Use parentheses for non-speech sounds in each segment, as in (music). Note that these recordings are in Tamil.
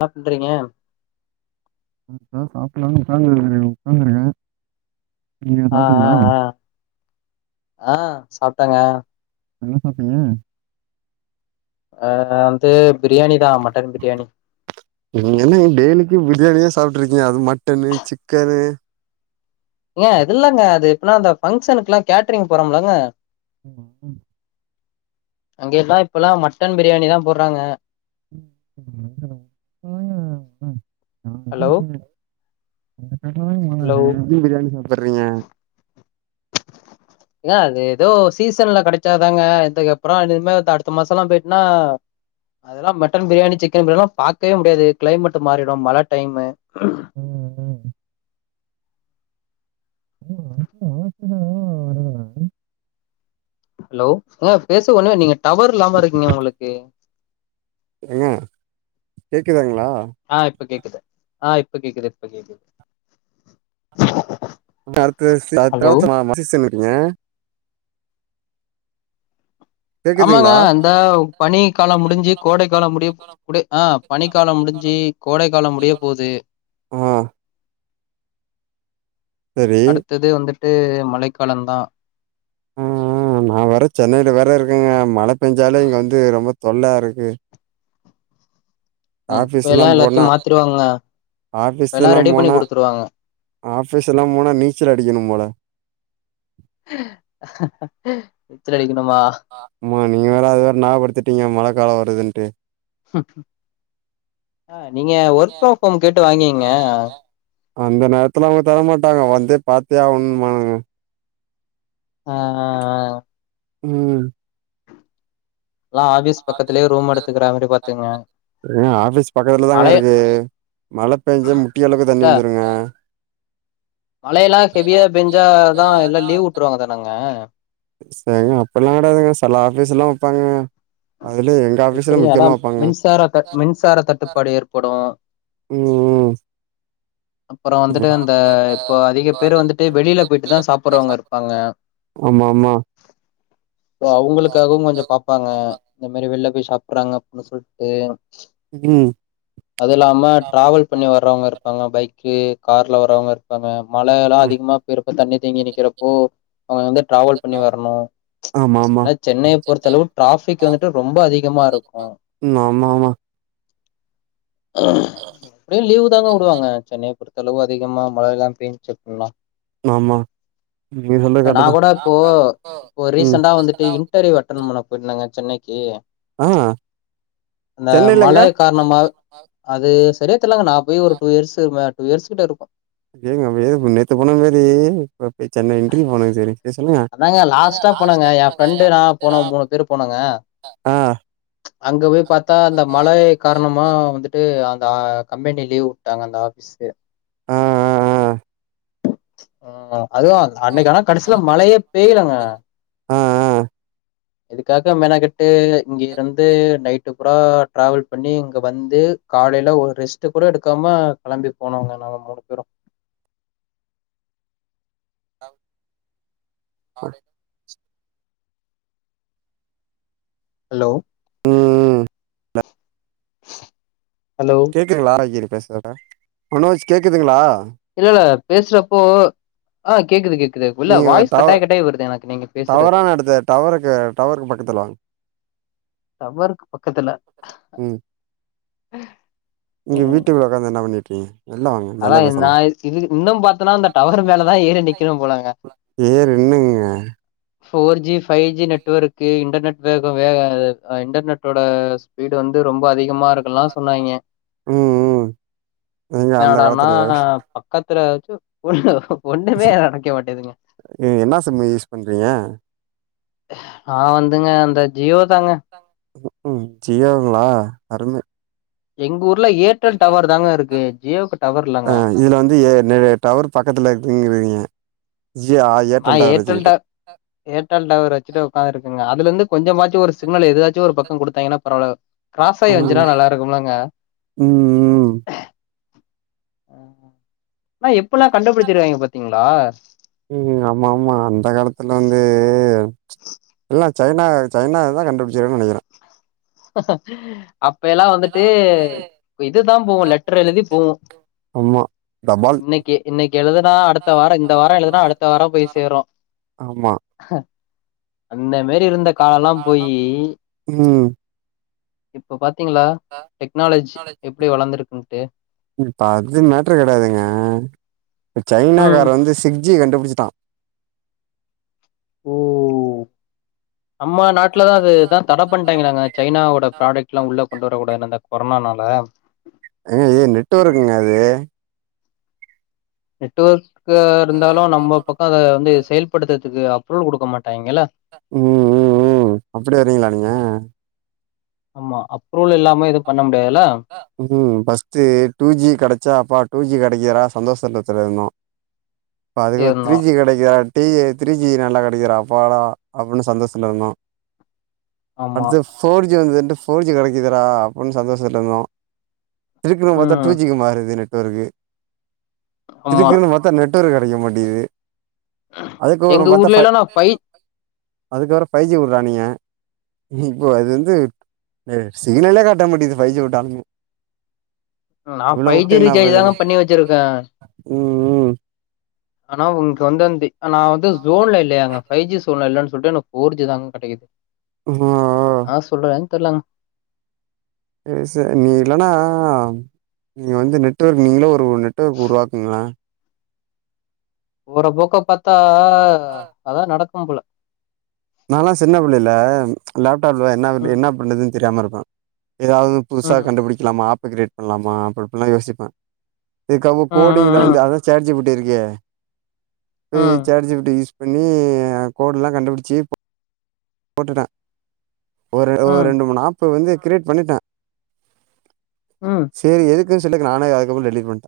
என்ன பண்றீங்க இப்ப தா சாப்லான்னு ஒக்காந்துனுருக்கங்க ஒக்காந்துனுருக்கன் ஆ ஆ ஆ ஆ சாப்டங்க என்ன சாப்டிங்க ஆ வந்து பிரியாணி தா மட்டன் பிரியாணி நீங்க என்னங்க டெய்லிக்கிம் பிரியாணியே சாப்ட்டு இருக்கீங்க அதும் மட்டனு சிக்கனு ஏங்க அது இல்லங்க அது எப்பனா அந்த பங்க்ஷனுக்குலா கேட்ரிங் போறம் இல்லங்க ம் அங்கே தா இப்பல்லா மட்டன் பிரியாணி தா போடறாங்க (inaudible) ஜாலியா ஹலோ இருக்கிங்க உங்க காட்ல தாங்க மழ ஹலோ டெய்லிக்கும் பிரியாணி சாப்பறீங்க ஏங்க அது எதோ ஒரு சீசன்ல கெடைச்சாதாங்க இதுக்கு அப்றோம் இனிமே அடுத்த மாசலாம் போயிட்டுனா அதெல்லா மட்டன் பிரியாணி சிக்கன் பிரியாணில்லாம் பாக்கவே முடியாது கிளைமேட்டு மாறிடும் மழ டைமு ம் ம் ம் (inaudible) ஹலோ ஏங்க பேச ஒன்னுமே நீங்க டவர் இல்லாம இருக்கிங்க உங்களுக்கு ஏங்க கேக்குதுங்களா ஆ இப்ப கேக்குது ஆ இப்ப கேக்குது இப்ப கேக்குது இனிமே அடுத்து ஹலோ (unintelligible) சீசனு இருக்குங்க ஆமாங்க கேக்குதுங்களா இந்த பனி காலம் முடிஞ்சி கோடை காலம் முடிய போ குடே ஆ பனிக்காலம் முடிஞ்சி கோடை காலம் முடிய போவுது ஆ சரி த்தது வந்துட்டு மழைக்காலந்தா ம் ம் நா வேற சென்னையில வேற இருக்கங்க மழ பெஞ்சாலே இங்க வந்து ரொம்ப தொல்லா இருக்கு ம் ஆபீஸ்லா இப்பலாம் போனா எல்லாத்தையும் மாத்திருவாங்கங்க. இப்பலாம் ஆபீஸ்லலா ரெடி பண்ணி போனா குடுத்துருவாங்க. ஆபீஸ்லாம் போனா நீச்சல் அடிக்கணும் போல நீச்சல் அடிக்கணுமா மா நீங்க வேற அது வேற ஞாபடுத்திட்டீங்க மழ காலோ வருதுன்ட்டு ஆ நீங்க ஒர்க் ஃப்ரம் ஹோம் கேட்டு வாங்கீங்க அந்த நேரத்துல அவுங்க தரமாட்டாங்க வந்தே பாத்தே ஆவணும்பானுங்க ஆ ஆ ம் பிஸ் பக்கத்துலே ரூம் எடுத்துக்கிற மாரி பாத்துக்கங்க. ஏங்க ஆபீஸ் பக்கத்துலதாங்க மழை இருக்கு மழ பேஞ்சா முட்டி அளவு தண்ணி வந்துருங்க மழயெல்லாம் ஹெவியா பேஞ்சாதா எல்லா லீவ் உட்டுருவாங்க தானங்க செரிங்க அப்பலாம் கெடையாதுங்க செல ஆஃபீஸ்ல்லாம் வைப்பாங்கங்க அதுல எங் க ஆபீஸ்லா எப்படியும் முக்கியமா அதான் வப்பாங்க மின்சார தட் மின்சார தட்டுப்பாடு ஏற்படும். ம் அப்றோ வந்துட்டு ம் அந்த இப்போ அதிகப் பேரு வந்துட்டு வெளிலப் போயிட்டுதா சாப்புறவுங்க இருப்பாங்க ஆமா ஆமா சோ அவுங்குளுக்காகவு கொஞ்சோ பாப்பாங்க இந்த மேரி வெள்லப் போய் சாப்ட்றாங்க அப்புன்னு சொல்ட்டு ம் அது இல்லாம் டிராவெல் பண்ணி வர்றவுங்க இருப்பாங்க பைக் க்கு கார்ல வரவுங்க இருப்பாங்க மழலா ம் அதிகமா போயிருக்கு தண்ணி தேங்கி நிக்கிறப்போ அவுங்க வந்து டிராவல் பண்ணி வரணு ஆமா ஆமா நா சென்னையப் பொறுத்தளவு ட்ராஃப் பிக் வந்துட்டு ரொம்போ அதிகமா இருக்கு ம் ஆமா ஆமா எப்டியு லீவுதாங்க வுடுவாங்க சென்னையப் பொறுத்தளவு அதிகமா மழைலாம் பேஞ்ச்சு அப்புன்னா ஆமா நீங்க சொல்றது நா கரெக்ட்டு தா கூட இப்போ இப்போ ம் ரீசன்டா வந்துட்டு இன்டர்வியூ அட் அட்டன் பண்ண போயிருந்தங்க சென்னைக்கி ஆ அந்த சென்னைல எங்க மழை காரணமால் அது சரியாத் தெர்லங்க நா போய் ஒரு டூ இயர்ஸ் மே டூ இயர்ஸ்கிட்ட இருக்கு (unintelligible) நேத்து போனமேரி வப் போய் சென்னை இன்ட்ரியூ போனங்க செரி அதாங்க லாஸ்ட்டா போனாங்க எ ஃப்ரெண்டு நா போனோ மூனுப் பேரு போனோங்க ஆ அங்க போய் பாத்தா இந்த மழை காரணமா வந்துட் ட்டு அந்த ஆ கம்பெனி லீவு வுட்டாங்க அந்த ஆபிஸூ ஆ அ அதுதா அன்னைக்கு ஆனா கடைசில மழையேப் பேயிலங்க ஆ ஆ ஆ இதுக்காக மெனகெட்டு இங்கியிருந்து நைட் ட்டுபுரா டிராவெல் பண்ணி இங்க வந்து காலைல ஒரு ரெஸ்ட்டு கூட எடுக்காம கெளம்பி போனோங்க நாங்க மூனு பேரு ஆவ்டி ஹலோ ம் ஹலோ கேக்துங்ளா (unintelligible) மனோஜ் கேக்துங்ளா இல்லல்ல பேசறப்போ ஆ கேக்குது கேக் நீங்க ஒர் டவ பேசுறது டவரான எடுத்த டவருக்கு டவருக்கு பக்கத்துல வாங் டவருக்கு பக்கத்துல ம் இங்க வீட்டுகுள்ள ஒக்காந்து என்ன பண்ணிட்றிங்க வெள்ல வாங்க வெள்ல அதாயின் நா பேசலா இது இதுகு இன்னம் பாத்தனா அந்த டவரு மேலதா ஏறி நிக்கிணும் போலங்க ஏறி இன்னுங்க four G five G network internet வேகோ வேக அது அ இன்டர்நெட்டோட ஸ்பீடு வந்து ரொம்ப அதிகமாருக் ம் ம் எங்க அந்த என்னடானா காலத்துலியா பக்கத்துல எதாச்சு ஒன்னு ஒன்னுமே நடக்வேமாட்டேதுங்க என்ன சிம்மு யூஸ் பண்றீங்க ஆ வந்துங்க அந்த ஜியோ தாங்க ம் ம் ஜியோங்ளா அருமே எங்கூர்ல ஏர்டெல் டவருதாங்க இருக்கு ஜியோக்கு டவர் ஆ இல்லங்க இதுல வந்து ஏ நெறை டவரு பக்கத்துல இருக்குங்றிங்க ஜியாய் ஆமா ஏர்டெல் ட ஏர்டெல் டவர் வெச்சுட்டு ஒக்காந்துருக்கங்க அதுலந்து கொஞ்சமாச்சு ஒரு சிக்னல் எதுலாச் சு ஒரு பக்கோங் குடுத்தாய்ங்கனாப் பரவாலே க்ராசாய் ம் வஞ்சுனா நல்லாருக்கும்லங்க ம் ம் ஆனா எப்புல்லா கண்டுபுடிச்சிருகாய்ங்க பாத்திங்ளா ம் ஆமா ஆமா அந்த காலத்துல வந்து எல்லா சைனா சைனா தா கண்டுபுச்சிருக்குன் நெனக்கிறே அப்ப எல்லா வந்துட்டு இதுதா போவு லட்ர்ரு எழுதி போவு அம்மா இன்னைக்கி இன்னைக் எழுதுனா அடுத்த வார இந்த வார எழுதுனா அடுத்த வாரோ போய் சேரும் ஆமா அந்த மேரிருந்த காலல்லா போயி ம் இப்ப பாத்திங்ளா டெக்னாலஜ்ஜி எப்டி வளந்துருக்குன்ட்டு இப்ப அது மேட்ரு கெடயாதுங்க இப்ப சைனா ம் கார வந்து சிக்ஸ் ஜி கண்டுபுடிச்சிட்டான் ஓ நம்ம நாட்ல தா அது தா தட பண்ட்டாய்ங்களாங்க சைனாவோட ப்ராடெக்ட் லா உள்ள கொண்டு வரக்கூடாது அந்த கொரோனா னால ஏங்க ஏ நெட்ஒர்க்குங்க அது நெட்ஒர்க்க இருந்தாலு நம்ம பக்க அத வந்து செயல்படுத்தர்துக்கு அப்ரூவல் குடுக்க மாட்டாய்ங்கள ம் ம் ம் அப்டி வரிங்ளா நீங்க ஆமா அப்ரூவல் இல்லாம எது பண்ண முடியாதுல ஃபஸ்ட் டூ ஜி கெடச்சா அப்பா டூ ஜி கெடைக்கர்றா சந்தோஷ்த்ல இருந்தோ இப்ப அதுக்கப் த்ரீ இருந்தோ ஜி கடைக்காத் டீயே த்ரீ ஜி நல்லா கெடைக்குர்றா அப்பாடா அப்டின்னு சந்தோஷ்ஷத்ல இருந்தோ ஆமா அட்த்து ஃப் ஃபோர் ஜி வந்துட்டு ஃபோர் ஜி கெடைக்குதுடா அப்புன் சந்தோஷத்ல இருந்தோ திருப்யு பாத்தா டூ ம் ஜி மாறுது நெட்ஒர்க்கு ஆமா திருப்பியு மத் தா நெட்ஒர்க் கெடைக்க மாட்டிகுது அதுக்கப்றோ எங்க பாத்தா ஃபை ஊர்லல்லா நா அதுக்கப்றோ ஃபைவ் ஜி உட்றானிங்க இப்போ அது வந்து சிக்னலே காட்ட மாட்டிகுது ஃபை ஜி உட்டால்மு நா ஃபை ஜி ரீசார்ஜ் தான பண்ணி வச்சிருக்கே ம் ம் ஆனா உன்க்கு வந்து அந்தி நா வந்து ஜோன்ல இல்லயாங்க ஃபைவ் ஜி சோன்ல இல்லன் சொல்ட்டு எனக்கு ஃபோர் ஜி தாங்க கெடைக்குது ம் ஆ ஆ நா சொல்றதுன் தெர்லங்க சேர் சேர் நீ இல்லன்னா நீ வந்து நெட் நெட்ஒர்க் நீங்ளே ஒரு நெட்ஒர்க் உருவாக்குங்ளா போற போக்க பாத்தா அதா நடக்கும் போல நாலா சின்ன புள்ளைல லேப்டாப்ல என்ன ம் என்னா பண்ணுதுன் தெரியாம இருப்பே எதாவ்து புதுசா ம் கண்டுபுடிக்கலாம ஆப்பு க்ரியேட் பண்லாமா அப்பு இப்டில்லா யோசிப்பே எனக் அப்ப ம் கோடிங்ல வந்து ம் அத சாட் ஜீ பிட்டி இருக்கே ம் (unintelligible) ம் சாட் ஜீ பிட்டி யூஸ் பண்ணி கோடுல்லா கண்டுபுடிச்சி போட்டுட்ட ஒரு ஒரு ம் ரெண்டு மூணு ஆப்பு வந்து க்ரியேட் பண்ணிட்ட ம் சேரி எதுகுன் சொல்லிட்டு நானே அதுக்கப்றோ டெலிட் பண்ட்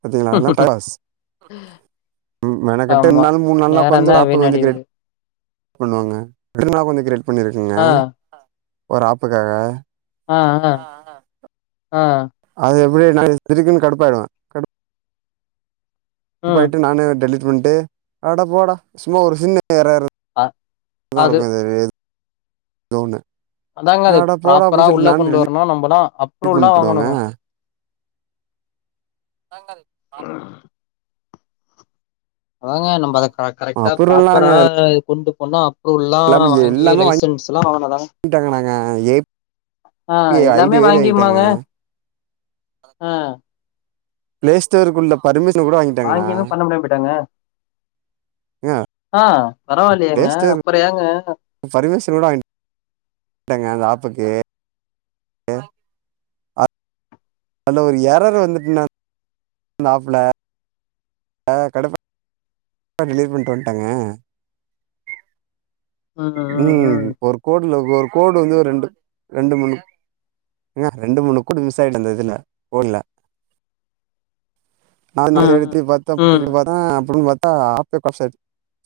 பாத்திங்களா அதலா டைம் பாஸ் ம் மெணக்கெட்டு ரெண்ட் ஆமா நாள் மூண் நாள் நா உக்காஞ்சு நேரந்தா ஆப்பு வந்து க்ரேட் வீணடியுது பண்வாங்க (unintelligible) கொஞ்சோ க்ரியேட் பண்ணிருக்குங்க ஆ ஒரு ஆப்புக்காக ஆ ஆ ஆ அது எப்டி நா இருக்குன்னு கடுப்பாயிடுவ ம். போட்டு நானு டெலீட் பண்ணிட்டு ஆட போட சும்மா ஒரு சின்ன ஏறர் அ அது (unintelligible) தோனு அதாங்க அது ஆடா போடா ப்ராப்பரா அப்டின்னு சொல்லிட்டு உள்ள கொண்டு நா வரணும். நம்பலாம் (inaudible) பண்ணி அப்ரூவ்லாம் பேடுவாங்க வாங்கணுங்க. அங்கல் ஆஹ் அதாங்க நம்ம அத கரெக்டா அப்புறம்லாம் ப்ராப்பரா நாங்கள் கொண்டு போனோ புல்லா எல்லாமே வாங்கி எல்லாமே லைசன்ஸ் எல்லா வாங்னாதாங்க வாங்கிட்டாங்க நாங்கள் ஆ ஏபிஐ ஐடி எல்லாமே வேறு வாங்கிட்டாங்க வாங்கிமாங்க ஆ பிளேஸ்டோருக்குள்ள பர்மிஷன் கூட வாங்கிட்டாங்கனா வாங்கியுமே பண்ண முடியாம போயிட்டாங்க. ஆ ப்ளே பரவாயில்லயாங்க ஸ்டோர் அப்ர ஏங்க பர்மிஷன் கூட வாங்கிட்டேங்க அந்த ஆப்புக்கு அ அதுல ஒரு எரரு வந்துட்டுனா ஆப்ல கடைப்ப டெலிவரி பண்ணிட்டு வந்துட்டாங்க ம் ஒரு கோடுல ஒரு கோடு வந்து ரெண்டு ரெண்டு மேனு ன்ன ரெண்டு மூணு கூட மிஸ் ஆயிடுந்தில்ல போடுல நா ம், ம், எடுத்து பாத்தாப் ம், புட்டுக்கு பாத்தாப் ம் பாத்தா ஆப்பேபர்சாட்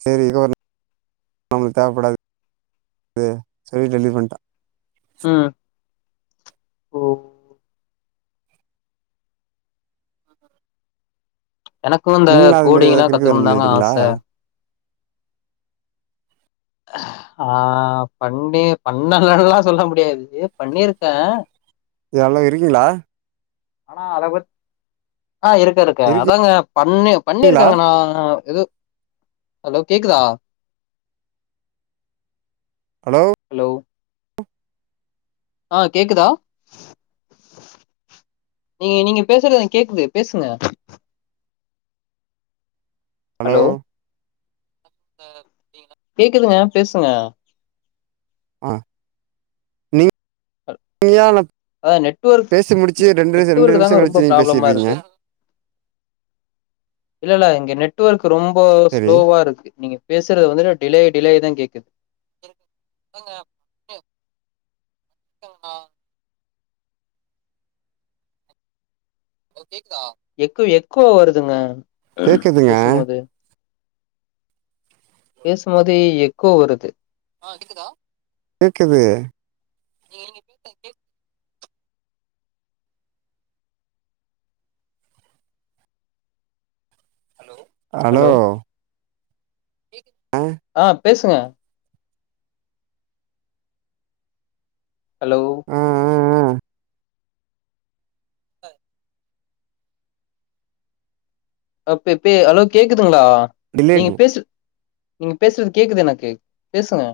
செரி இகோன்னு நமக்கு தேவைப்படாது இது சரி டெலி பண்டா அ எனக்கு இந்த நீங்களும் அது மாதிரி கோடிங் ஏதாவது எல்லா கிறுக்கு தானே கத்துக்குணு தாங்க பண்ணிடுறீங்களா ஆச ஆ பண்ணி பண்ணலல்லா சொல்ல முடியாது பண்ணிருக்க இத எல்லா இருக்கீங்ளா ஆனா அத பத் ஆ இருக்கு இருக்கு அதாங்க பண்ணி இருக்கீங்களா பண்ணிருக்கேங்க நா எது ஹலோ கேக்குதா ஹலோ ஹலோ ஆ கேக்குதா நீ நீங்க பேசுறது எனக்கு கேக்குது பேசுங்க ஹலோ கேக்குதுங்க பேசுங்க ஆ நீங் நீயானப் அதா நெட்வொர்க் பேசி முடிச்சி ரெண்டு நிமிஷ ரெண்டு நிமிஷோ கழிச்சி நீங்க பேசிறீங்க இல்லல்ல இங்க நெட்வொர்க் ரொம்ப சரி ஸ்லோவா இருக்கு நீங்க பேசுற வந்து டிலேயி டிலே தா கேக்குது எங்க தங்கா ஹலோ கேக்குதா எக்கு எக்கோ வருதுங்க கேட்குதுங்க பேசும்போது பேசும் போதே எக்கோ வருது ஆ கேக்குதா நீங்க ஹலோ ஆ ஆ பேசுங்க ஹலோ ஆ அப்பப்பே ஹலோ கேக்குதுங்ளா நீங்க டிலேட் பேசுறது நீங்க பேசுறது கேக்குது எனக்கு பேசுங்க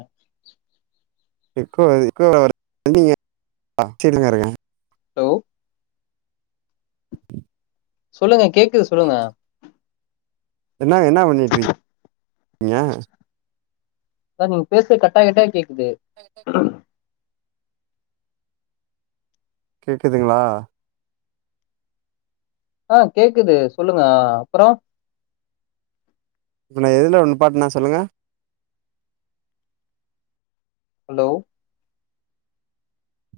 எக்கோ எக்கோ (inaudible) வந்து இங்கெ (inaudible) ஆச்சரியமாருக்கே ஹலோ சொல்லுங்க கேக்குது சொல்லுங்க என்னா என்னா பண்ணிட்ருக்கீங்க சார் நீங்க பேசுறது கட்டாயி கட்டாயி கேக்குது கேக்குதுங்ளா ஆ கேக்குது சொல்லுங்க ஆ அப்றோ இப்ப நா எதுல நிப்பாட்னே சொல்லுங்க ஹலோ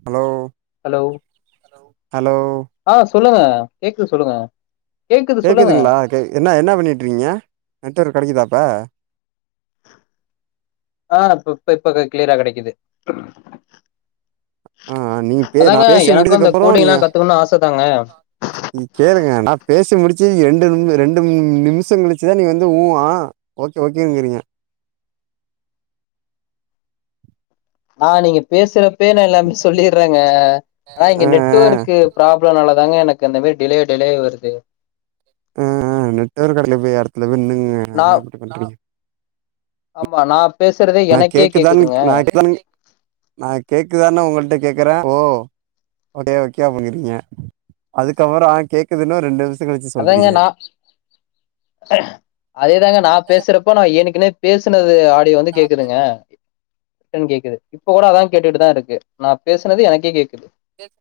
ஹலோ ஹலோ ஹலோ ஆ சொல்லுங்க கேக்குது சொல்லுங்க கேக்குது சொல்லுங்க கேக்குதுங்ளா கே என்னா என்னா பண்ணிட்ருக்கீங்க நெட்வொர்க் கெடைக்குதா இப்ப ஆ இப்பப்ப இப்ப கிளியரா கெடைக்குது ஆ ஆ நீங்க பே நா அதாங்க பேசி எனக்கு அந்த முடிதுக்கப்புறோ நீங்க கோடிங்லா கத்துக்கணுனு ஆச தாங்க நீ கேளுங்க நா பேசி முடிச்சு ரெண்டு நிம் ரெண்டு மூணு நிமிஷங் கழிச்சுதா நீங்க வந்து ஊ ஆ ஓகே ஓகேங்கிறீங்க நா நீங்க பேசுறப்பயே நா எல்லாமே சொல்லிர்றங்க ஆனா இங்க ஆ நெட் ஆ டுவொர்க்கு ப்ராப்ளனால தாங்க எனக்கு அந்த மாரி டிலே டிலே வருது ஆ ஆ நெட்வொர்க் இருக்கெடத்துல போய் எடத்துல போய் நின்னுங்க என்னங்க நான் இப்டி பண்றீங்க ஆமா நா பேசுறதே நா எனக்கே கேக்குதான் கேக்குதுங்க நா கேக்குதான் நா கேக்குதானு ஒங்கள்ட்ட கேக்குறே ஓ ஓகே ஓகே அப்டிங்கிறீங்க அதுக்கப்பற கேக்குதுன்னு ரெண்டு நிம்ஷ் அதாங்க நா அதேதாங்க நா பேசுறப்போ நா எனக்குனே பேசினது ஆடியோ வந்து கேக்குதுங்க ரிட்டன் கேக்குது இப்ப கூட அதா கேட்டுட்டுதா இருக்கு நா பேசுனது எனக்கே கேக்குது எது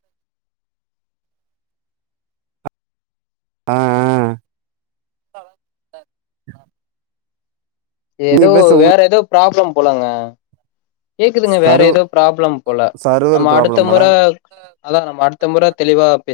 ஆ ஆ நீங்க எதோ பேச உங்க வேற எதோ ப்ராப்ளம் போலங்க கேக்குதுங்க வேற சர்வ் எதோ ப்ராப்ளம் போல சர்வர் நம்ம அடுத்த ப்ராப்ளம் போல முற அதா நம்ம அடுத்த முற தெளிவா பேச